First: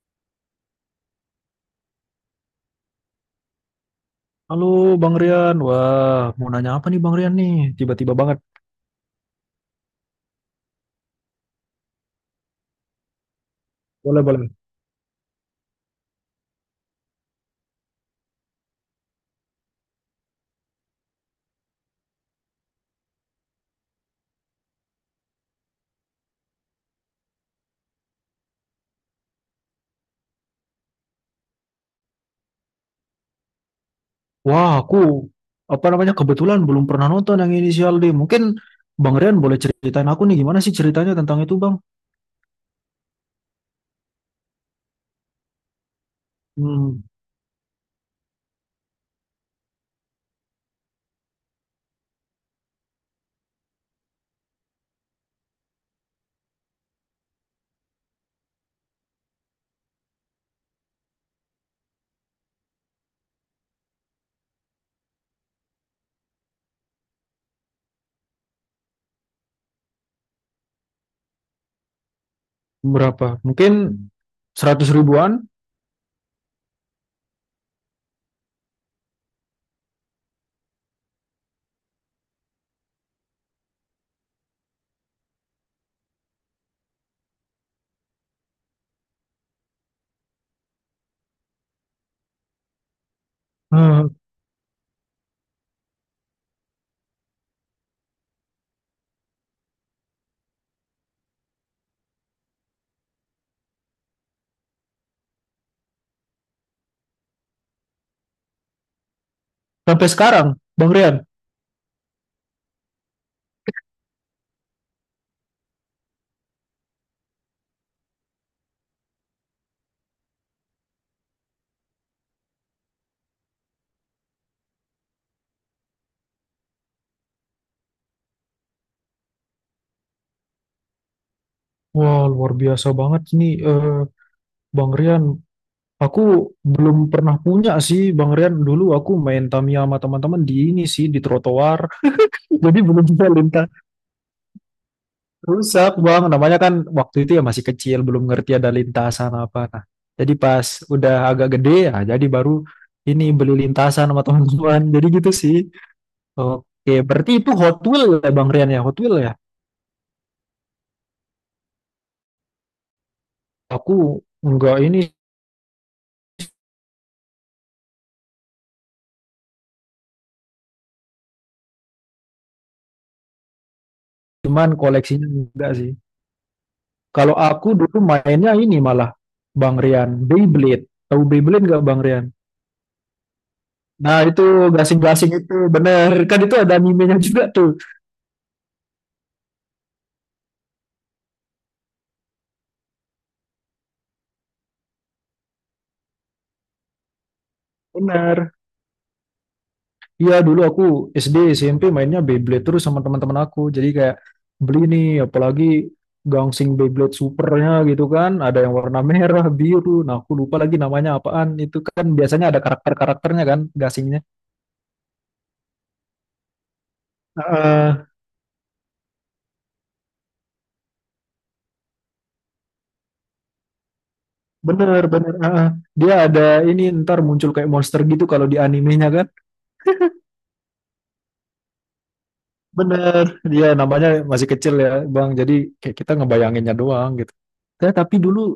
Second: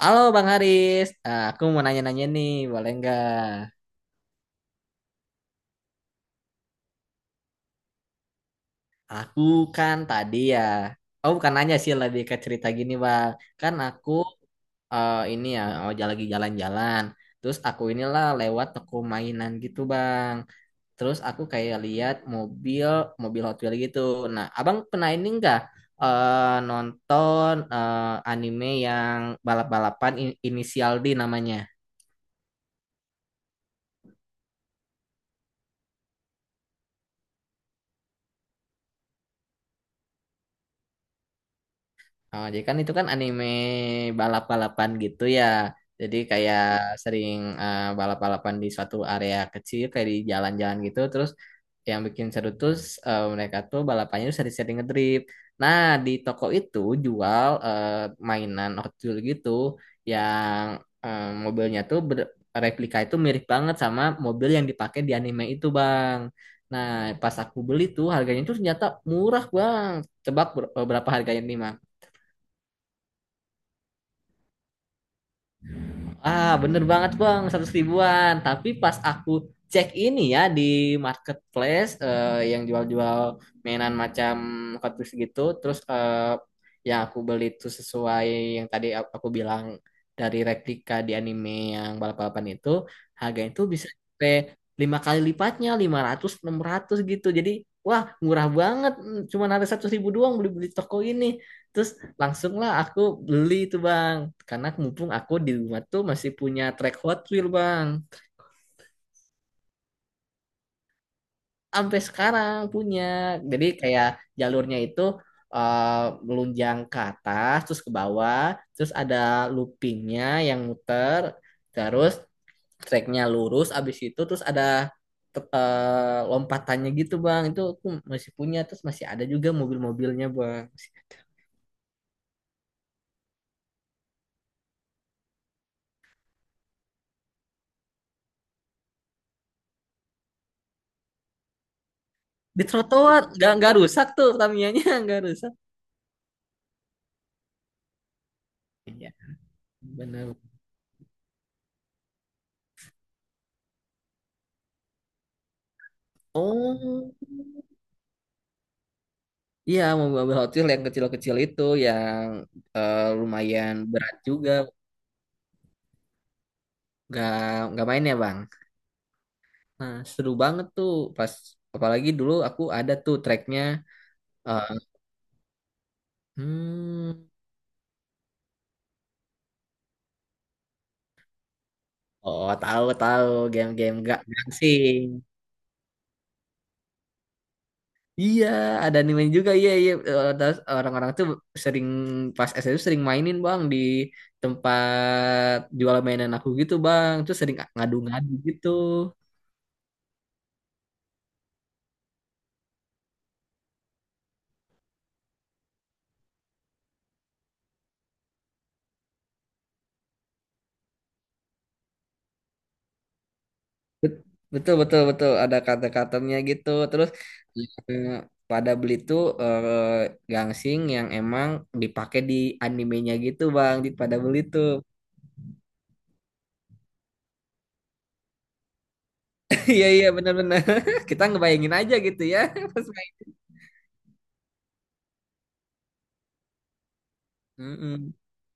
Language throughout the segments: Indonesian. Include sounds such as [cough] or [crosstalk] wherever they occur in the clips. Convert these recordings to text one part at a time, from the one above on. Halo Bang Haris, aku mau nanya-nanya nih, boleh nggak? Halo Bang Rian, wah mau nanya apa nih Bang Rian? Tiba-tiba banget. Aku kan tadi ya, oh bukan nanya sih lebih ke cerita gini Bang. Kan aku Boleh, boleh. Ini ya, oh lagi jalan-jalan. Terus aku inilah lewat toko mainan gitu Bang. Terus aku kayak lihat mobil Hot Wheels gitu. Nah, Abang pernah ini nggak nonton anime yang balap-balapan inisial D namanya? Wah aku apa namanya kebetulan belum pernah nonton yang Inisial D. Mungkin Bang Rian boleh ceritain aku nih gimana sih ceritanya tentang itu Bang? Oh, jadi kan itu kan anime balap-balapan gitu ya. Jadi kayak Hmm, sering balap-balapan di suatu area kecil kayak di jalan-jalan gitu. Terus yang bikin seru tuh mereka tuh balapannya tuh sering-sering ngedrift. Nah, di toko itu jual mainan Hot Wheels gitu yang mobilnya tuh replika itu mirip banget sama mobil yang dipakai di anime itu, Bang. Nah, pas aku beli tuh harganya tuh ternyata murah, Bang. Tebak berapa harganya nih? berapa? Mungkin 100 ribuan Ah, bener banget Bang, 100 ribuan. Tapi pas aku cek ini ya di marketplace yang jual-jual mainan macam kardus gitu, terus yang aku beli itu sesuai yang tadi aku bilang dari replika di anime yang balap-balapan itu, harganya itu bisa eh, sampai 5 kali lipatnya, 500 600 gitu. Jadi, wah murah banget, cuma ada 100 ribu doang beli-beli toko ini. Terus langsunglah aku beli itu bang, karena mumpung aku di rumah tuh masih punya track Hot Wheel bang, sampai sekarang Bang Rian. sampai sekarang punya. Jadi kayak jalurnya itu eh, melunjang ke atas, terus ke bawah, terus ada loopingnya yang muter, terus tracknya lurus, abis itu terus ada lompatannya gitu bang. Itu aku masih punya, terus masih ada juga mobil-mobilnya bang. Wah luar biasa banget nih Bang Rian. Aku belum pernah punya sih Bang Rian. Dulu aku main Tamiya sama teman-teman di ini sih di trotoar. [laughs] Di Jadi belum trotoar, bisa lintas. nggak rusak tuh Tamiya-nya [laughs] nggak rusak. Rusak bang, namanya kan waktu itu ya masih kecil, belum ngerti ada Iya. lintasan apa. Nah, Benar. jadi pas udah agak gede ya, jadi baru ini beli lintasan sama teman-teman. Jadi gitu sih. Oke, Oh, berarti itu Hot Wheel ya Bang Rian ya, Hot Wheel ya. iya mobil-mobil Hot Wheels yang kecil-kecil itu yang lumayan Aku berat juga. enggak ini, Gak nggak main ya bang. Nah seru banget tuh pas apalagi dulu aku ada tuh tracknya. eh, cuman koleksinya enggak sih. hmm, Kalau aku dulu mainnya ini malah Bang Rian, Beyblade. Tahu Beyblade enggak Bang Rian? oh, tahu tahu game-game gak Nah itu gangsing. gasing-gasing itu bener kan itu ada animenya juga tuh. Iya ada anime juga iya iya. Terus orang-orang tuh sering pas SD tuh sering mainin bang di tempat jual mainan aku gitu bang. Terus sering ngadu-ngadu Bener, gitu. iya, dulu aku SD SMP mainnya Beyblade terus sama teman-teman aku. Jadi kayak beli nih apalagi Gangsing Beyblade Supernya gitu kan. Ada yang warna merah, biru. Nah aku lupa lagi namanya apaan. Itu kan biasanya ada karakter-karakternya kan gasingnya. Bet- Betul betul betul ada kata-katanya gitu terus Heeh, eh, pada beli tuh gangsing yang emang dipakai di animenya gitu bang di pada beli tuh. bener, bener, heeh. Dia ada ini ntar muncul kayak monster gitu kalau di animenya kan. [laughs] Iya iya benar-benar [laughs] kita ngebayangin aja gitu ya [laughs] pas main. Bener. Dia namanya masih kecil ya Bang. Jadi kayak kita ngebayanginnya doang gitu. Ya, Mm-mm. tapi dulu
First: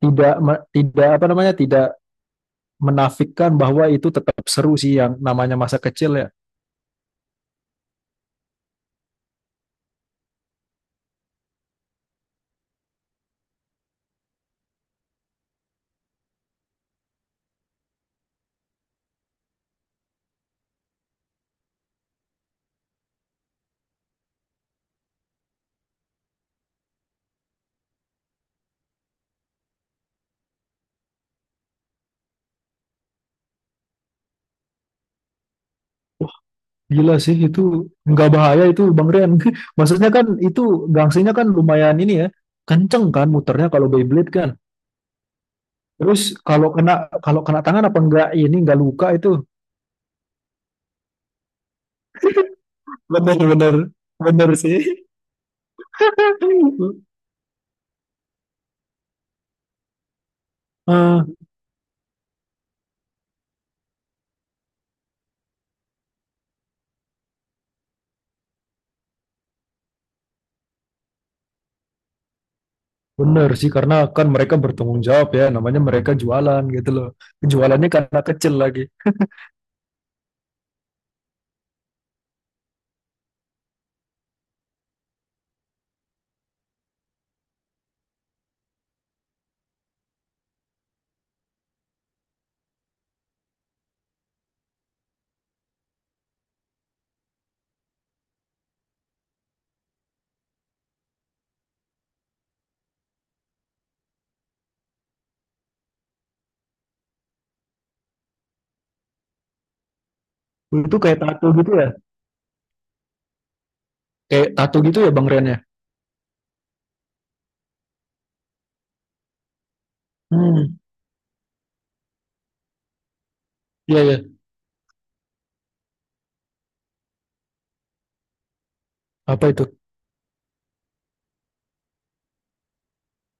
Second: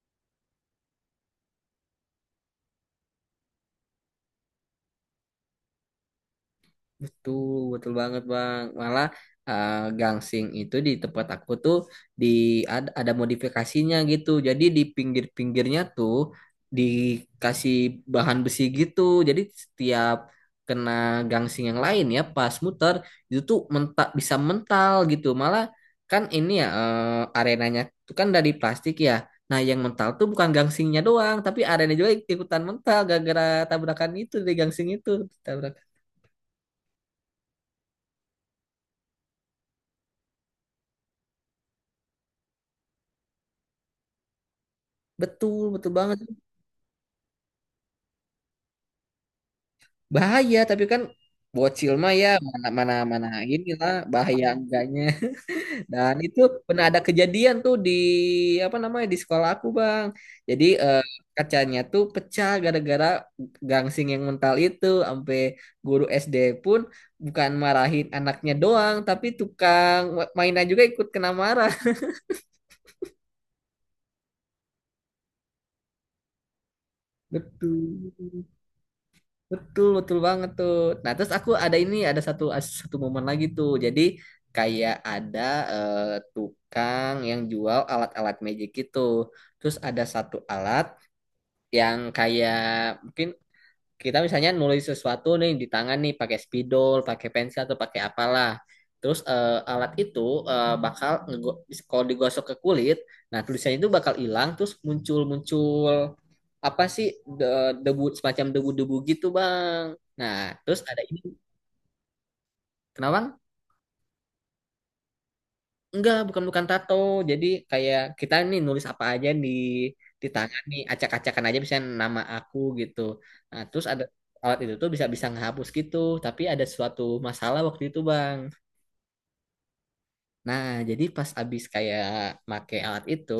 tidak me- tidak apa namanya tidak menafikan bahwa itu tetap seru sih yang namanya masa kecil ya. Betul, betul banget Bang. Malah eh, gangsing itu di tempat aku tuh di ada modifikasinya gitu. Jadi di pinggir-pinggirnya tuh dikasih bahan besi gitu. Jadi setiap kena gangsing yang lain ya pas muter itu tuh mentak bisa mental gitu. Malah kan ini ya arenanya tuh kan dari plastik ya. Nah, yang mental tuh bukan gangsingnya doang, tapi arena juga ikutan mental gara-gara tabrakan itu di gangsing itu. Gila sih itu nggak bahaya itu Bang Rian. [laughs] Maksudnya kan itu gangsinya kan lumayan ini ya. Kenceng kan muternya kalau Beyblade kan. Betul, betul Terus banget. Kalau kena tangan apa enggak ini enggak luka itu. Bahaya, tapi kan bocil mah ya mana mana mana Bener-bener. inilah bahaya Bener enggaknya. sih. [laughs] Dan itu pernah ada [laughs] kejadian tuh di apa namanya di sekolah aku, Bang. Jadi Ah, kacanya tuh pecah gara-gara gangsing yang mental itu sampai guru SD pun bukan marahin anaknya doang, tapi tukang mainan juga ikut kena marah. bener sih karena kan mereka bertanggung jawab ya namanya mereka jualan gitu loh. [laughs] Jualannya Betul. karena kecil lagi. Betul, betul banget tuh. Nah, terus aku ada ini, ada satu satu momen lagi tuh. Jadi kayak ada eh, tukang yang jual alat-alat magic gitu. Terus ada satu alat yang kayak mungkin kita misalnya nulis sesuatu nih di tangan nih pakai spidol, pakai pensil atau pakai apalah. Terus alat itu bakal kalau digosok ke kulit, nah tulisannya itu bakal hilang terus muncul-muncul apa sih de- debu semacam debu-debu gitu, Bang. Nah, terus Itu ada kayak ini. tato gitu ya. Kenapa? Bang? Kayak tato gitu ya Bang Rian ya. Enggak, bukan bukan tato. Jadi kayak kita nih nulis apa aja di tangan nih, Hmm. acak-acakan aja misalnya nama aku gitu. Nah, terus ada Iya ya. alat itu tuh bisa bisa ngehapus gitu, tapi ada suatu masalah waktu itu, Bang. Apa itu? Nah, jadi pas abis kayak make alat itu,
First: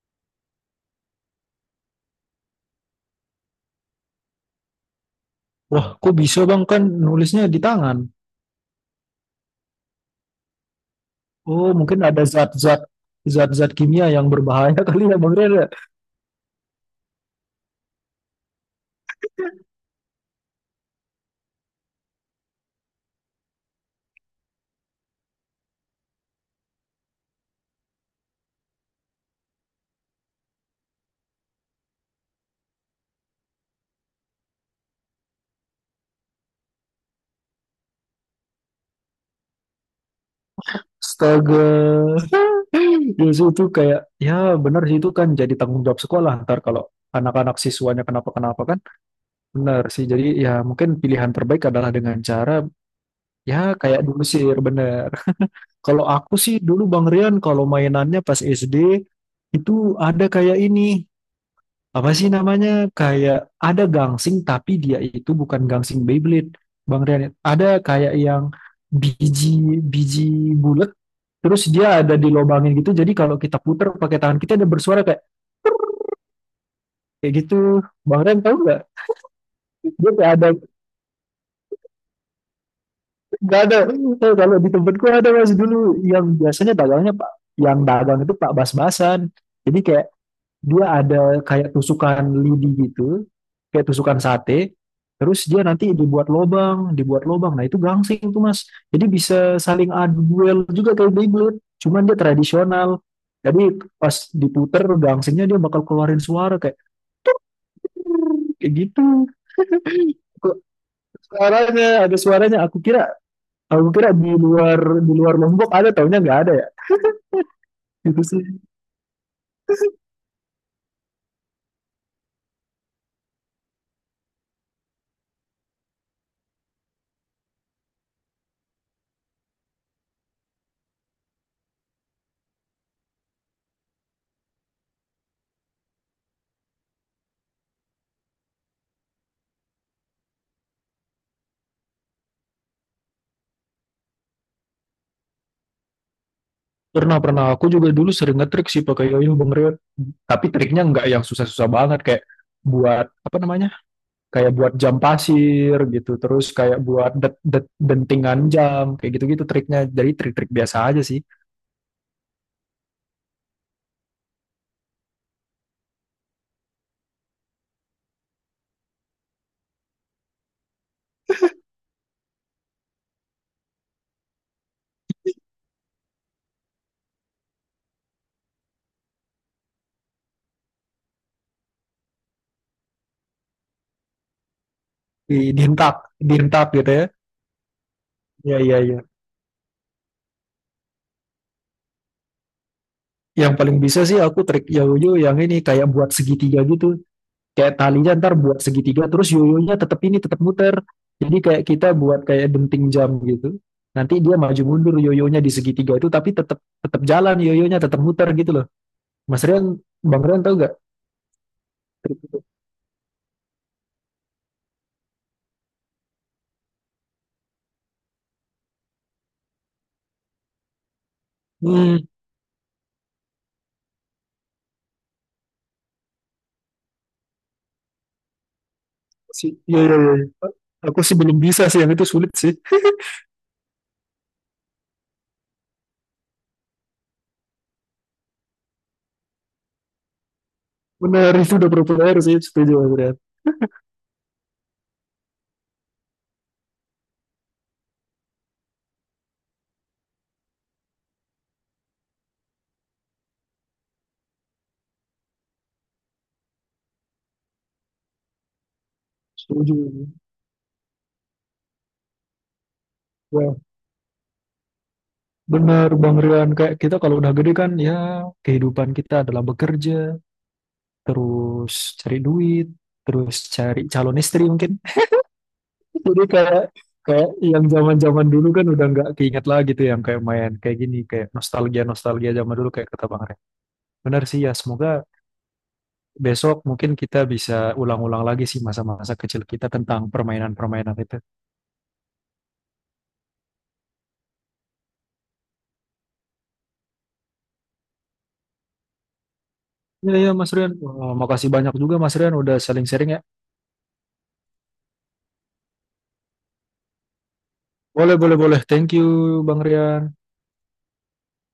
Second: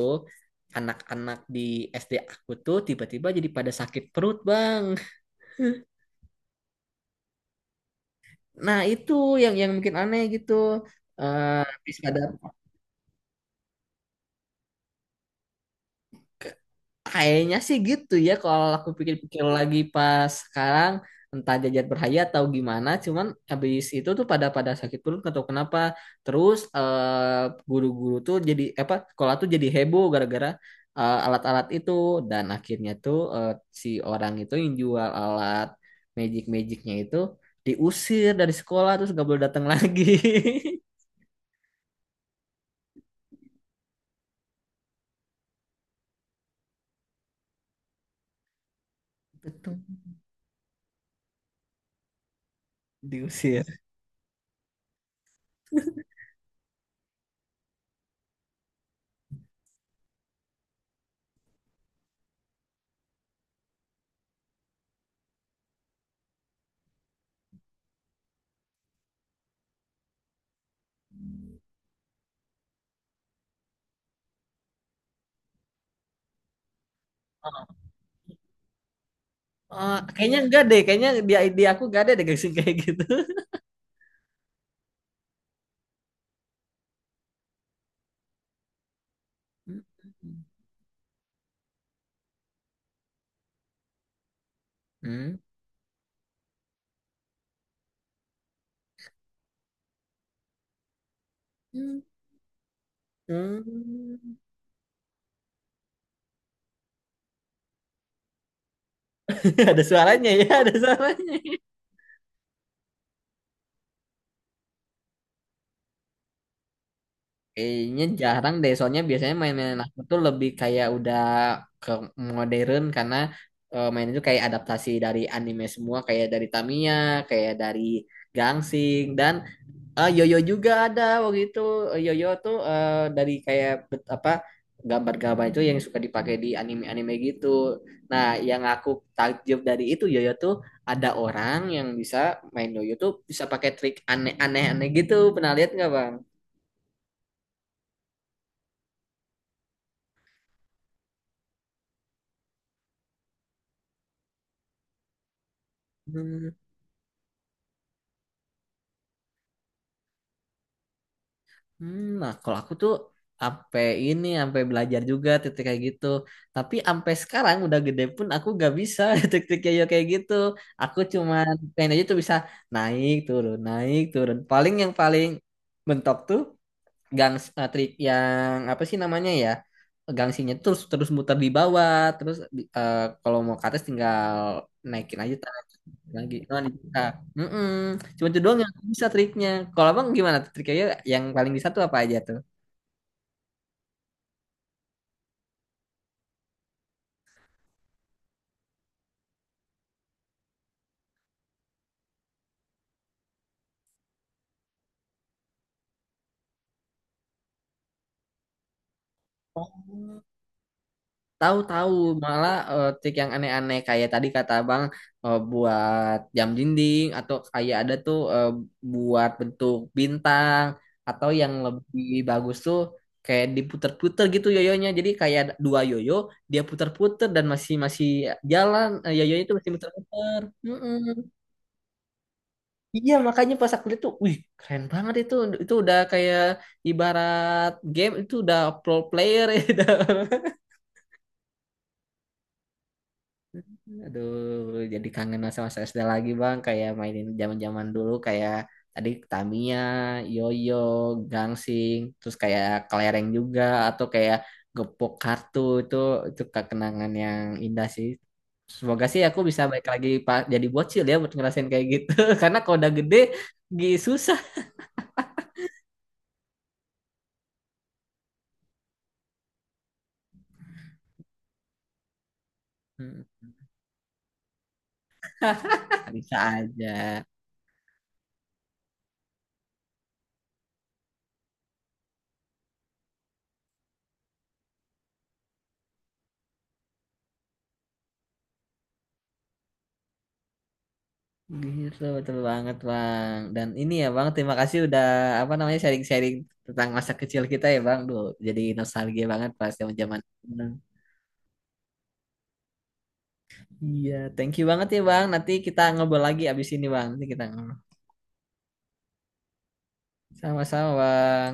anak-anak di SD aku tuh tiba-tiba jadi pada sakit perut, Bang. Wah, kok bisa bang kan nulisnya di tangan? Nah, itu yang mungkin aneh gitu. Oh, Habis mungkin pada. ada zat-zat kimia yang berbahaya [laughs] kali ya bang Rere. Kayaknya sih gitu ya kalau aku pikir-pikir lagi pas sekarang entah jajat berhayat atau gimana cuman habis itu tuh pada pada sakit perut nggak tahu kenapa, terus guru-guru tuh jadi apa sekolah tuh jadi heboh gara-gara alat-alat itu dan akhirnya tuh si orang itu yang jual alat magic-magicnya itu diusir dari sekolah terus nggak boleh datang lagi. Astaga, justru itu kayak ya benar sih itu kan jadi tanggung jawab sekolah ntar kalau anak-anak siswanya kenapa-kenapa kan. [laughs] Betul. Benar sih. Jadi ya mungkin pilihan terbaik adalah dengan cara ya Diusir. kayak dulu sih. Bener. Kalau aku sih dulu bang Rian kalau mainannya pas SD itu ada kayak ini. Apa sih namanya kayak ada gangsing tapi dia itu bukan gangsing Beyblade Bang Rian ada kayak yang biji biji bulat terus dia ada dilobangin gitu jadi kalau kita puter pakai tangan kita ada bersuara kayak kayak gitu, Bang Rian tahu nggak, dia kayak Kayaknya ada enggak deh kayaknya dia di aku gak ada deh kayak kayak gitu. nggak ada. Eh, kalau di tempatku ada masih dulu yang biasanya dagangnya Pak, yang dagang itu Pak Bas-Basan Hmm. jadi kayak dia ada kayak tusukan lidi gitu, kayak tusukan sate. Hmm. Terus dia nanti dibuat lobang, dibuat lobang. Nah itu gangsing tuh mas. Jadi bisa saling adu duel juga kayak Beyblade. Hmm. Cuman dia tradisional. Jadi pas Hmm. diputer gangsingnya dia bakal keluarin suara kayak kayak gitu. [laughs] Ada [laughs] suaranya ya, Kok ada suaranya. suaranya ada suaranya. Aku kira di luar Lombok ada taunya nggak ada ya. Kayaknya Itu sih. jarang deh, soalnya biasanya mainan aku tuh lebih kayak udah ke modern karena main itu kayak adaptasi dari anime semua, kayak dari Tamiya, kayak dari Gangsing dan yoyo juga ada waktu itu. Yoyo tuh dari kayak apa gambar-gambar itu yang suka dipakai di anime-anime gitu. Nah, yang aku takjub dari itu yoyo tuh ada orang yang bisa main yoyo tuh bisa pakai trik aneh-aneh aneh gitu. Pernah lihat nggak, Bang? Pernah Pernah aku juga dulu sering ngetrik sih pakai yoyo Bang Reo. Tapi triknya nggak yang susah-susah banget kayak buat apa namanya? Kayak buat jam pasir gitu, terus kayak buat det, det- dentingan jam kayak gitu-gitu triknya. Jadi trik-trik biasa aja sih. Nah, kalau aku tuh sampai ini, sampai belajar juga titik kayak gitu. Tapi sampai sekarang udah gede pun aku gak bisa [laughs] titik yoyo kayak gitu. Aku cuman pengen aja tuh bisa naik turun, naik turun. Paling yang paling mentok tuh gang trik yang apa sih namanya ya? Gangsinya terus terus muter di bawah, terus kalau mau ke atas tinggal naikin aja Di- Dihentak, lagi oh dihentak di gitu ya. TikTok. Mm-mm. Cuma itu Iya, doang yang iya, aku iya. bisa triknya, kalau abang gimana tuh triknya yang paling bisa tuh apa aja tuh? Yang paling bisa sih aku trik yoyo yang ini kayak buat segitiga gitu. Kayak talinya ntar buat segitiga terus yoyonya tetap ini tetap muter. Jadi kayak kita buat kayak denting jam gitu. Nanti dia maju mundur yoyonya di segitiga itu tapi tetap tetap jalan yoyonya tetap muter gitu loh. Mas Rian, Oh. Bang Rian tahu gak? Tahu-tahu malah trik yang aneh-aneh kayak tadi kata abang buat jam dinding atau kayak ada tuh buat bentuk bintang atau yang Hmm, lebih bagus tuh kayak diputer-puter gitu yoyonya jadi kayak ada dua yoyo dia puter-puter dan masih masih jalan yoyonya sih, itu masih iya, iya, iya. muter-muter. Aku sih belum bisa sih, yang itu sulit sih. Iya makanya pas aku lihat tuh, wih keren banget itu udah kayak ibarat game itu udah pro player [laughs] ya. Udah. Benar, itu udah proper sih, setuju Mas Rian. Aduh, jadi kangen masa-masa SD lagi bang, kayak mainin zaman-zaman dulu kayak tadi Tamiya, Yoyo, Gangsing, terus kayak kelereng juga atau kayak gepok kartu itu kenangan yang indah sih. Semoga sih aku bisa Setuju. balik lagi Pak jadi bocil ya buat ngerasain kayak gitu, [laughs] karena kalau udah gede, Ya, susah. benar Bang Rian. Kayak kita kalau udah gede kan, ya kehidupan kita adalah bekerja, terus cari duit, Hmm. terus cari calon istri mungkin. [laughs] Jadi Bisa kayak aja. kayak yang zaman-zaman dulu kan udah nggak keinget lagi tuh yang kayak main kayak gini kayak nostalgia nostalgia zaman dulu kayak kata Bang Rian. Benar sih ya semoga Besok mungkin kita bisa ulang-ulang lagi sih masa-masa kecil kita tentang permainan-permainan itu. Gitu, betul banget Bang. Dan ini ya Bang, terima kasih udah apa namanya sharing-sharing tentang masa kecil kita ya Bang. Duh, jadi nostalgia banget pas Iya, zaman-zaman. iya, Mas Nah, Rian. Wah, makasih banyak juga Mas Rian udah saling sharing ya. iya, thank you banget ya Bang. Nanti kita ngobrol lagi abis ini Bang. Nanti kita ngobrol. Boleh, boleh, boleh. Thank you, Bang Rian. Sama-sama Bang.